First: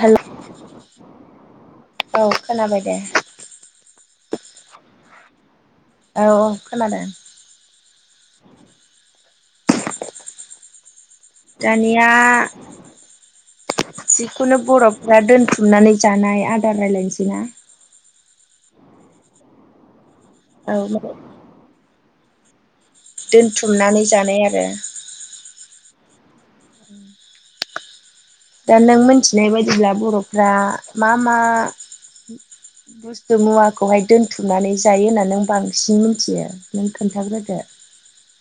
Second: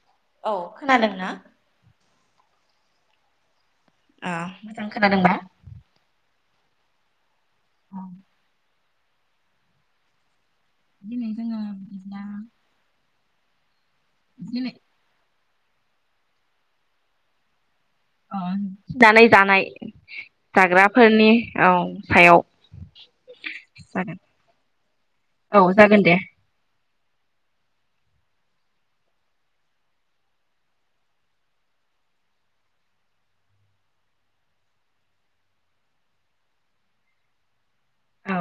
हेल' औ खोनादोंना? औ खोनाबाय दे। अ मोजां खोनादोंबा। औ औ खोनादों। दानिया जिखुनु बर'फ्रा दोन अन्नानै जानाय आदार रायलायसै ना? जानाय जानाय औ माने जाग्राफोरनि औ। सायाव दोनथुमनानै जागोन जानाय आरो। औ जागोन दे। दा नों मोनथिनाय बायदिब्ला बर'फ्रा मा मा बुस्थु मुवाखौहाय दोनथुमनानै जायो होननानै नों बांसिन मिथियो? नों खोन्थाग्रोदो। औ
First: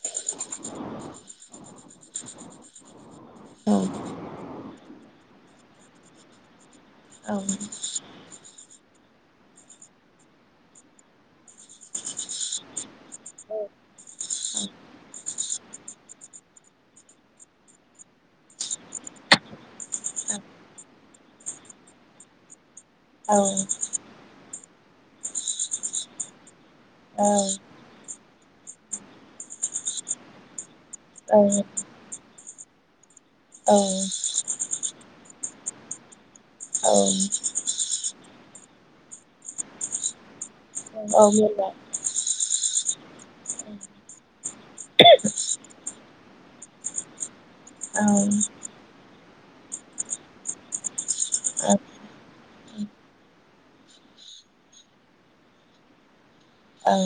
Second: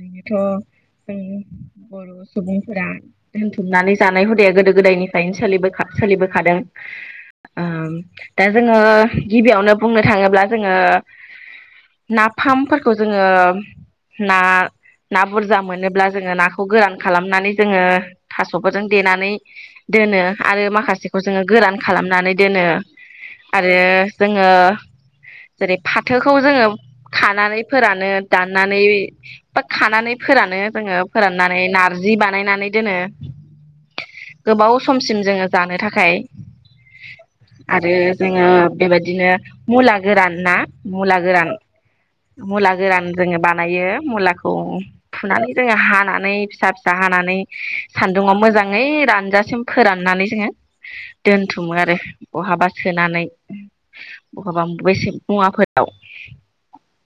बियोथ' उम बर' सुबुंफोरा औ दोनथुमनानै जानाय हुदाया गोदो गोदायनि फ्रायनो सोलिबोखा सोलिबोखादों। औ ओम दा जों ओ गिबियावनो बुंनो थाङोब्ला जोङो नाफामफोरख खौ जोङो ना ना ना बुरजा मोनोब्ला जोङो नाखौ गोरान खालामनानै जोङो थास'फोरजों देनानै दोनो आरो माखासेखौ जोङो गोरान खालामनानै दोनो। औ आरो जोङो जेरै फाथोखौ जोङो खानानै फोरानो दाननानै बा खानानै फोरानो जोङो फोराननानै नारजि बानायनानै दोनो। औ। सिम जोङो जानो थाखाय औ। आरो जोङो बेबायदिनो मुला गोरान ना मुला औ गोरान औ मुला गोरान जोङो बानायो मुला औ फुनानै जोङो हानानै फिसा फिसा हानानै औ औ सान्दुङाव मोजाङै रान जासिम फोराननानै जोङो दोनथुमो आरो बहाबा। सोनानै बहाबा बबेसे मुवाफोराव औ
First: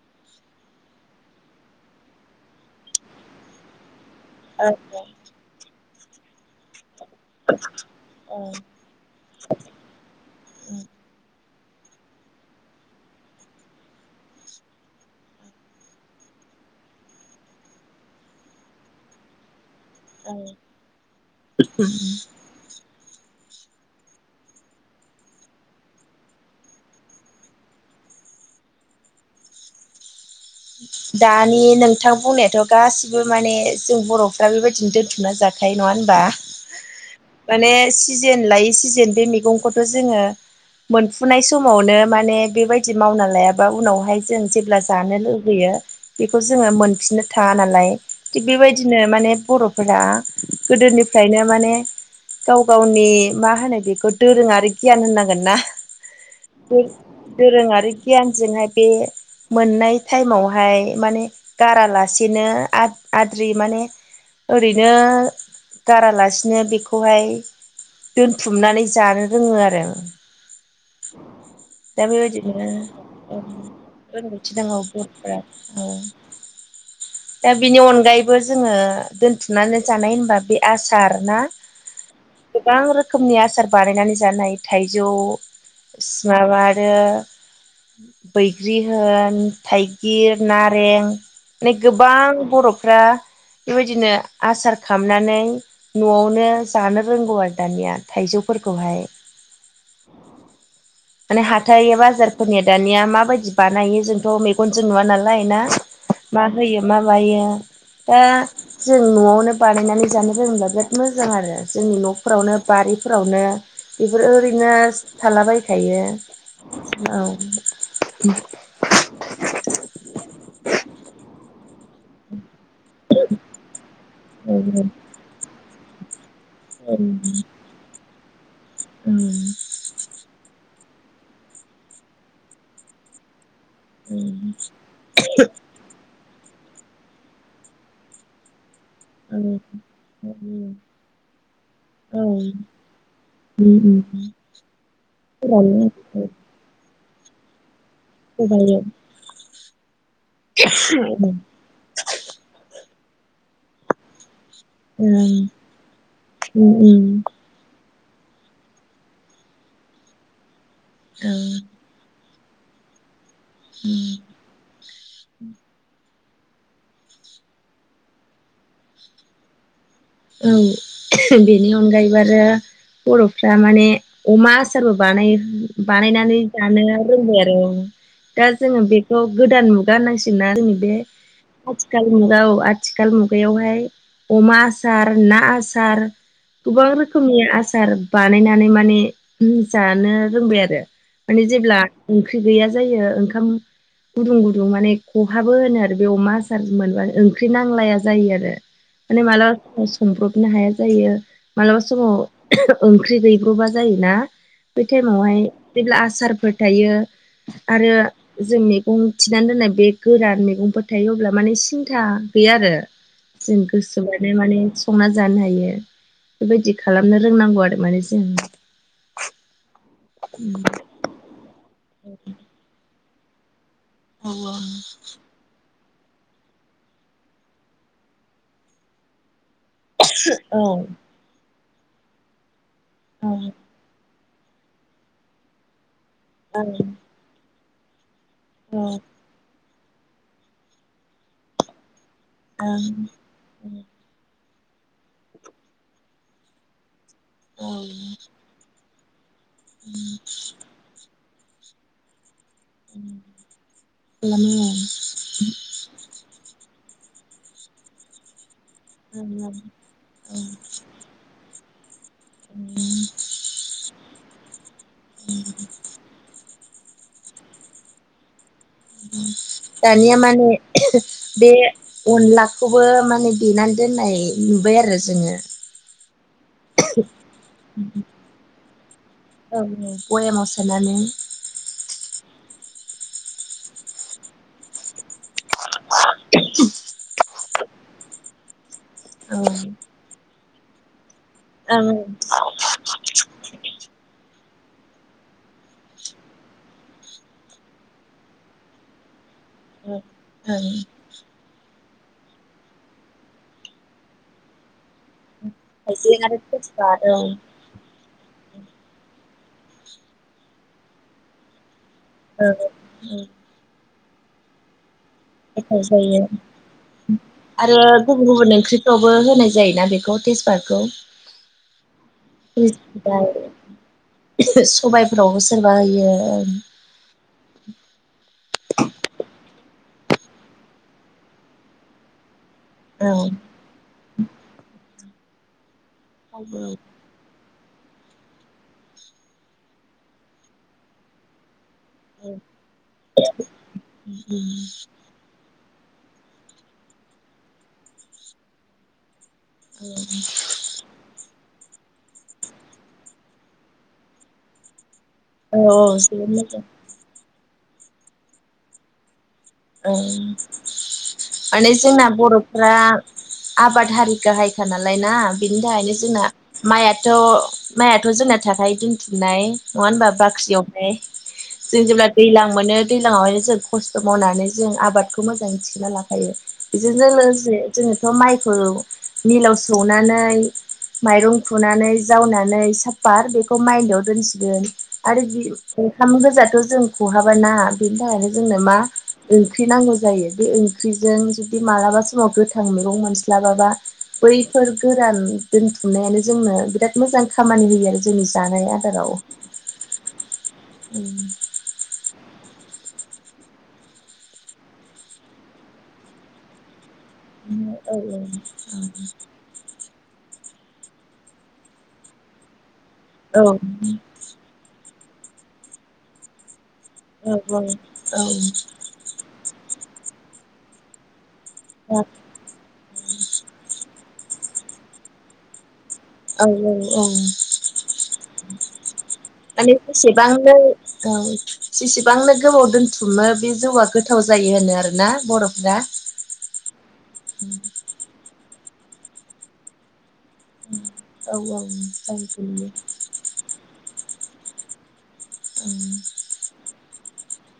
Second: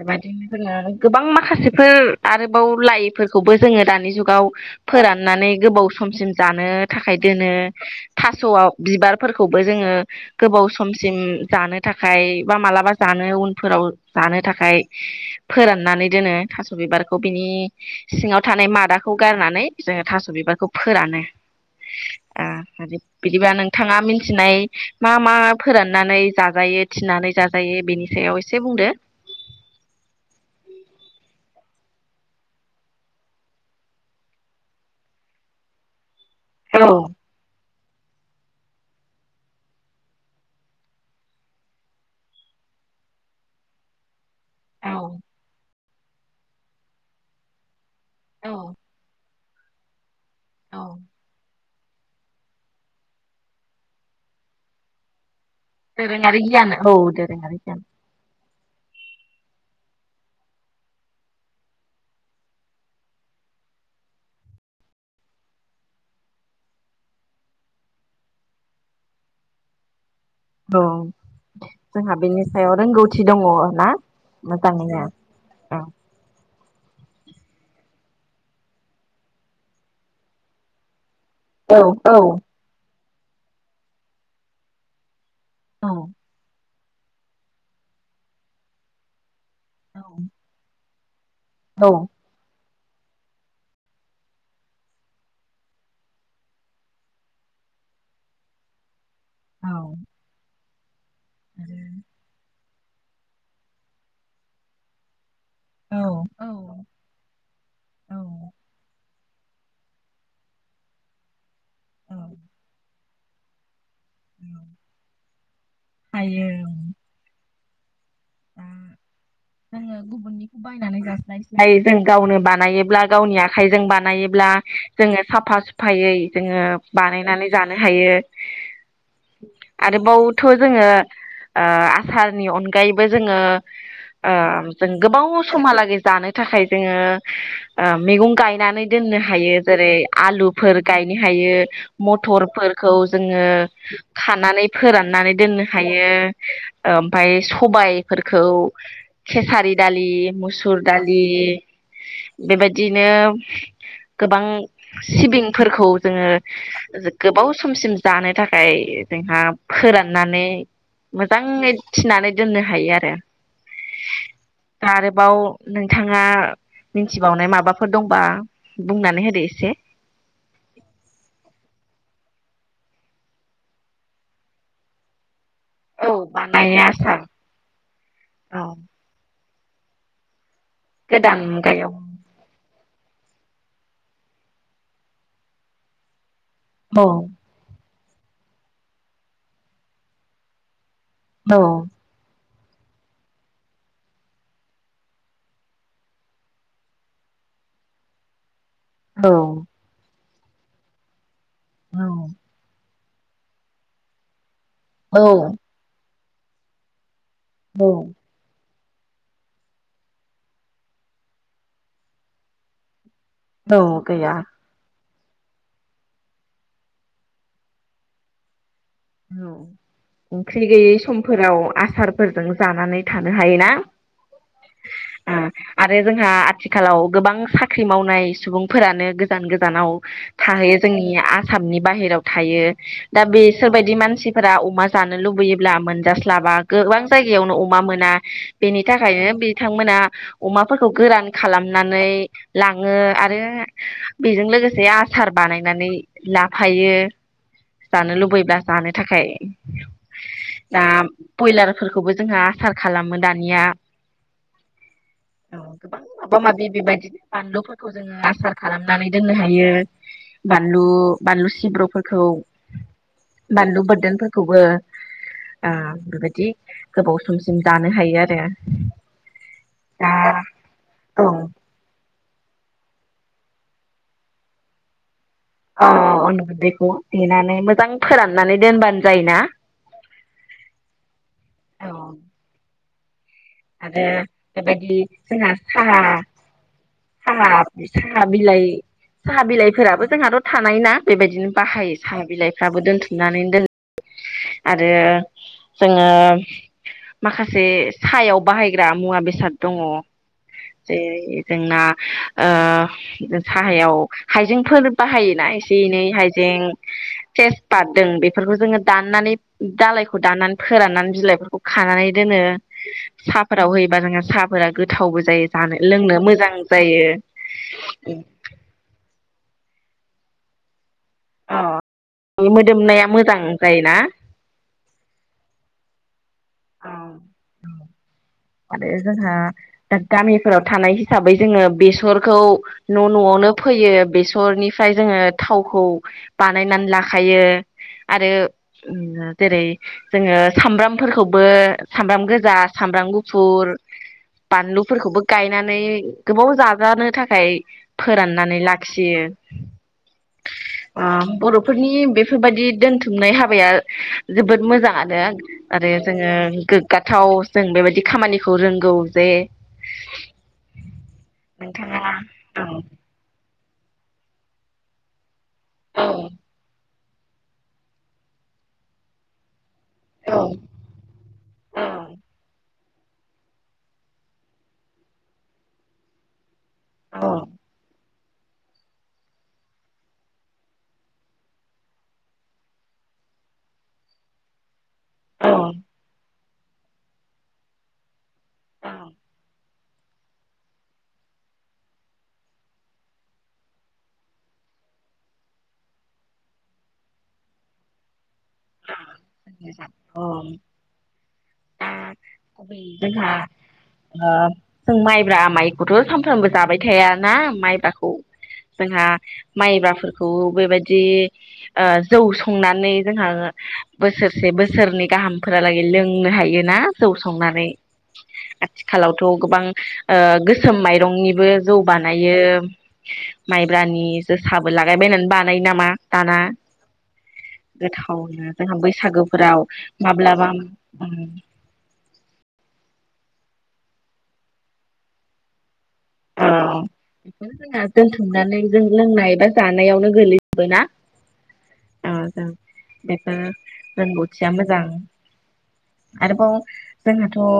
बेबायदिनो जोङो गोबां माखासेफोर आरोबाव लाइफोरखौबो जोङो दानि जुग गाव औ फोराननानै गोबाव समसिम जानो थाखाय दोनो औ थास'वाव बिबारफोरखौबो जोङो गोबाव औ समसिम जानो थाखाय बा मालाबा जानो उनफोराव जानो थाखाय फोराननानै दोनो थास' बिबारखौ बिनि सिङाव थानाय मादाखौ गारनानै जोङो थास' बिबारखौ फोरानो बिदिबा नोंथाङा मिथिनाय मा मा फोराननानै जाजायो थिनानै जाजायो बेनि सायाव एसे बुंदो दानि नोंथां बुंनायाथ' गासिबो माने जों बर'फ्रा बेबायदिनो दोन्थुमना जाखायो नङा होनबा औ माने सिजेन लायै सिजेन बे मैगखौथ' जोङो मोनफुनाय समावनो माने बेबायदि मावना लायाबा उनावहाय जों जेब्ला औ जानो लुुबैयो बेखौ जोङो मोनफिननो थाङा नालाय औ थिग बेबायदिनो माने बर'फोरा औ गोदोनिफ्रायनो माने गाव गावनि मा होनो बेखौ दोरोङारि गियान होननांगोन ना दोरोङारि गियान दो औ गियान दोरोङारि गियानजोंहाय बे मोननाय टाइमाव हाय माने गारालासेनो आद्रि माने ओरैनो गारालासेनो बेखौहाय दोनथुमनानै जानो रोङो आरो औ दा जोंहा बेनि बेबायदिनो सायाव रोंगौथि दङ ना रोंगौथि दङ मोजाङैनो बर'फोरा औ दा बिनि अनगायैबो जोङो दोनथुमनानै जानाय होनबा बे आसार ना औ औ गोबां रोखोम रोखोमनि आसार बानायनानै जानाय थाइजौ औ [unintelligible] आरो बैग्रि होन थाइगिर नारें माने औ गोबां बरफ फ्रा बेबायदिनो आसार खालामनानै न'आवनो जानो रोंगौ आरो दानिया थाइजौफोरखौहाय [inaudible] माने हाथाइ बाजारफोरनिया दानिया माबायदि बानायो जोंथ' मेगनजों नुव नालाय नायोना मा औ होयो मा मायो औ दा जों जों न'आवनो बानायनानै जानो रोंङोबब्ला बिराद मोजां आरो जोंनि औ न'फोरावनो बारिफोरावनो बेफोरो ओरैनो थालाबाय हायो खायो औ दा [unintelligible] जोङो गुबुननिखौ बायनानै जास्लायस्लाय जों गावनो बानायोब्ला गावनि आखाइजों बानायोब्ला औ ब्ला जोङो साफा साफा सुफायै जोङो बानायनानै जानो हायो आरोबावथ' जोङो आसारनि अनगायैबो जोङो औ जों गोबाव समहालागै जानो थाखाय जोङो मैगं गायनानै दोननो हायो जेरै आलुफोर गायनो हायो मथरफोरखौ जोङो खानानै फोराननानै दोननो हायो ओमफ्राय सबाय फोरखौ खेसारि दालि मुसुर दालि बेबायदि बिदिनो गोबां सिबिंफोरखौ जोङो गोबाव समसिम जानो थाखाय जोंहा फोराननानै मोजाङै थिनानै दोननो हायो आरो [inaudible] आरोबाव नोंथाङा मिथिबावनाय माबाफोर दंबा बुंनानै होदो एसे औ बेनि अनगायैबो आरो बर'फ्रा माने अमा आसारबो बानायो औ बानायनानै बानायो जानो आसार रोंबाय आरो दा औ जोङो बेखौ गोदान मुगा होननांसिगोनना जोंनि बे गोदान मुगायाव आथिखाल मुगा औ आ थिखाल मुगायावहाय अमा आ सार ना आसार, गोबां औ रोखोमनि आसार बानायनानै माने जानो रोंबाय आरो। माने औ जेब्ला ओं ख्रि गैया जायो ओंखाम गुदुं गुदुं माने खहाबो होनो आरो बे अमा आसार मोनबानो ओंख्रि नांलाया जायो आरो। माने औ माला संब्रबनो हाया जायो। मलाबा समाव ओं ख्रि गैब्र'बा जायोना। बे टाइमावहाय औ जेब्ला आसार फोर थायो आरो जोंनि औ थिनानै दोननाय बे गोरान मैगंफोर थायो अब्ला माने सिन्था गैया आरो जों औ गोसोबादि गैया माने संना जानो हायो बेबायदि खालामनो रोंनांगौ आरो माने जों। औ ओंख्रि गैयै समफोराव आसारफोरजों जानानै थानो हायोना? औ ओं ओ आरो जोंहा आथिखालाव गोबां साख्रि मावनाय सुबुंफोरानो गोजान गोजानाव औ थाहैयो जोंनि आ सामनि बाहेरायाव थायो। दा औ बे मानसिफोरा अमा जानो लुबैयोब्ला मोनजास्ला लाबा गोबां जायगायावनो अ मा मोना। बेनि थाखायनो बिथांमोना अमाफोरखौ गोरान खालामनानै लाङो आरो बेजों लोगोसे बे आसार बानायनानै लाफायो। औ। लानो थाखाय। दा बयलारफोरखौबो जोंहा आसार खालामो दानिया। औ गोबां माबा माबि बेबायदिनो बानलुफोरखौ जोङो आसार खालामनानै दोननो हायो। औ बानलु, बानलु सिब्र' खौ। बान्लु बोर्दोन फोरखौबो आ बेबायदि गोबाव समसिम जानो हायो आरो। दा दानिया माने औ बे अनलाखौबो माने देनानै दोननाय नुबाय आरो जोङो। [unintelligible] देनानै मोजां फोराननानै दोनबानो जायोना। बयामाव सोनानै औ। आरो बेबायदि जोंहा साहा, साहा बिलाइ औ साहा बिलाइफोराबो जोंहाथ' थानाय ना? बेबायदिनो ओं बाहायो ओं साहा बिलाइफ्राबो दोनथुमनानै दोन आरो जोङो माखासे सायाव बाहायग्रा मुवा बेसाद दङ। ओं। जेरै जोंना ओ साहायाव हाइजेंफोर बाहायो। जोंनि एसे एनै आरो हाइजें तेजपात औ टेस पाट बे बेफोरखौ जोङो दाननानै दालायखौ दाननानै फोराननानै बिलाइफोरखौ खानानै दोनो। औ साफोराव होबाना साहाफोरा गोथावबो जायो जानो गोथाव लोंनो जायो। मोजां जायो आरो गुबुन गुबुन ओंख्रिफ्रावबो होनाय जायोना बेखौ तेजपातखौ। अ मोदोमनाया मोजां जायोना सबायफोरावबो सोरबा होयो। अ आरो जोंहा दा गामिफोराव थानाय हिसाबै जोङो बेसरखौ न' औ न'आवनो फैयो बेसरनिफ्राय जोङो थावखौ औ बानायनानै लाखायो आरो जेरै जोङो सामब्रामफोरखौबो सामब्राम गोजा सामब्राम गु फुर बानलुफोरखौबो गायनानै माने गोबाव जाजानो थाखाय फोराननानै लाखियो। अ बर' फोरफोरनि बेफोरबायाददि दोनथुमनाय हाबाया जोबोद मोजां [inaudible] औ आरो जोङो जोबोद मोजां गोगाथाव जों बेबायदि खामानिखौ रोंगौ जे माने नोंथाङा जोंना औ बर'फ्रा आबाद हारि गाहायखा नालाय ना बिनि थाखायनो औ जोंना माइया थ' माइयाथ' जोंना थाखाय दोनथुमनाय नङा होनबा औ बाख्रियावहाय औ जों जेब्ला दैज्लां मोनो दैज्लांआवनो जों खस्थ' मावनानै जों आबादखौ मोजांङै मिथिना लाखायो। बेजोंनो औ लोगोसे जोङो थ' माइखौ मिलाव सौनानै माइरं खुनानै जावनानै साफात बेखौ माइनियाव दोनसिगोन। आरो औ ओंखाम गोजाथ जों खहाबाय ना बेनि थाखायनो जोंनो मा ओंख्रि नांगौ जायो बे ओंख्रिजों जुदि मालाबा समाव गोथां मैगं मोनस्लाबाबा बैफोर गोरान दोनथुमनायानो जोंनो बिराद मोजां खामानि होयो आरो जोंनि जानाय आदाराव नोंथां औ उम दा गुबै जोंहा जों माइब्रा माइखौथ' सानफ्रोमबो जाबाय थायाना औ औ माइबाखौ जोंहा माइब्राफोरखौ बेबायदि जौ संनानै जोंहा बोसोरसे बोसो सोरनि गाहामफोरालागै लोंनो हायोना जौ संनानै आथिखालावथ' गोबां ओ गोसोम माइरंनि बो जौ बानायो माइब्रानि जोसा बो लागायबायनानै बानायो नामा दाना औ औ औ गोथावनो जोंहा बैसागोफोराव माने माब्लाबा जसेबांनो ओ औ जेसेबांनो गोबाव दोनथुमो बे जौआ गोथाव जायो होनो आरोना बर'फोरा [unintelligible] बेखौ जोंना दोनथुमनानै जों लोंनाय बा जानायावनो गोलैजोबो ना औ औ ओ जों [inaudible] बेफोर रोंगौथिया मोजां औ आरोबाव जोंहाथ' ओ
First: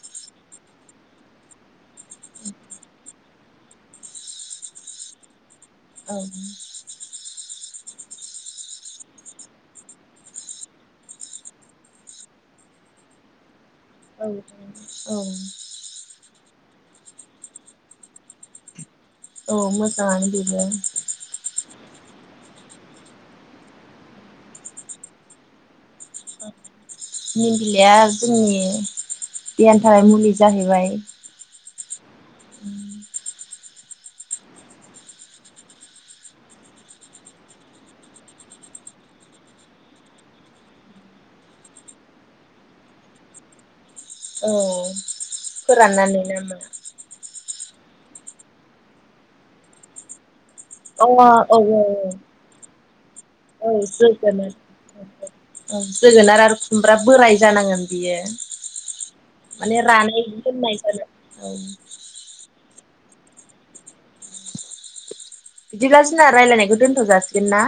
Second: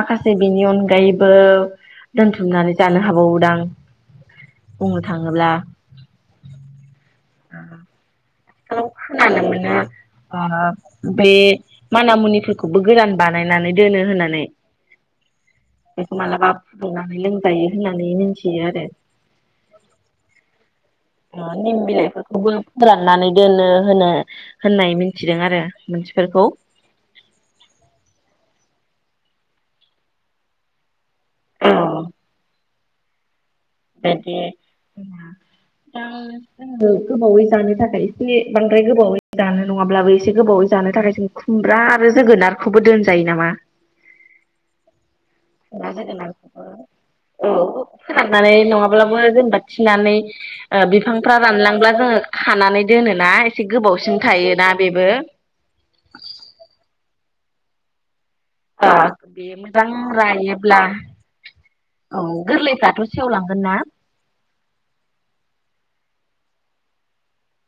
माखासे बिनि अनगायैबो दोनथुमनानै जानो हाबावोदां बुंनो थाङोब्ला औ [inaudible] औ खोनानो मोनो ओ बे माना मुनिफोरखौबो गोरान बानायनानै दोनो औ होननानै औ बेखौ मालाबा फुदुंनानै लोंजायो होननानै मिथियो आरो औ‌ मोजाङानो बिबो निम बिलाइफोरखौबो फोराननानै दोनो होनो होननाय मिथिदों आरो मानसिफोरखौ निम बिलाइया जोंनि देहानि थाखाय मुलि जाहैबाय। औ [unintelligible] जोङो गोबावै जानो थाखाय एसे बांद्राय गोबावै जानो नङाब्लाबो एसे गोबावै जानो थाखाय जों खुमब्रा आरो जोगोनारखौबो दोनजायो नामा? औ खुमब्रा फोराननानै नामा जोगोनारखौबो औ फोराननानै नङाब्लाबो जेनेबा थिनानै ओ अ औ बिफांफ्रा औ रानलांब्ला औ जोङो खानानै दोनोना एसे औ गोबावसिन जोगोनार थायोना बेबो औ जोगोनार आरो खुमब्रा बोराय जानांगोन बियो आ बे माने मोजां रानाय दोननाय रायोब्ला जानांगोन औ औ गोरलै दाथ' सेवलांगोन ना। बिदिब्ला जोंना रायलायनायखौ दोनथ' जासिगोन ना।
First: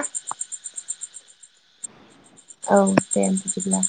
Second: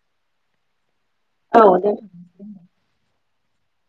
औ दोनथ' औ दे बिदिब्ला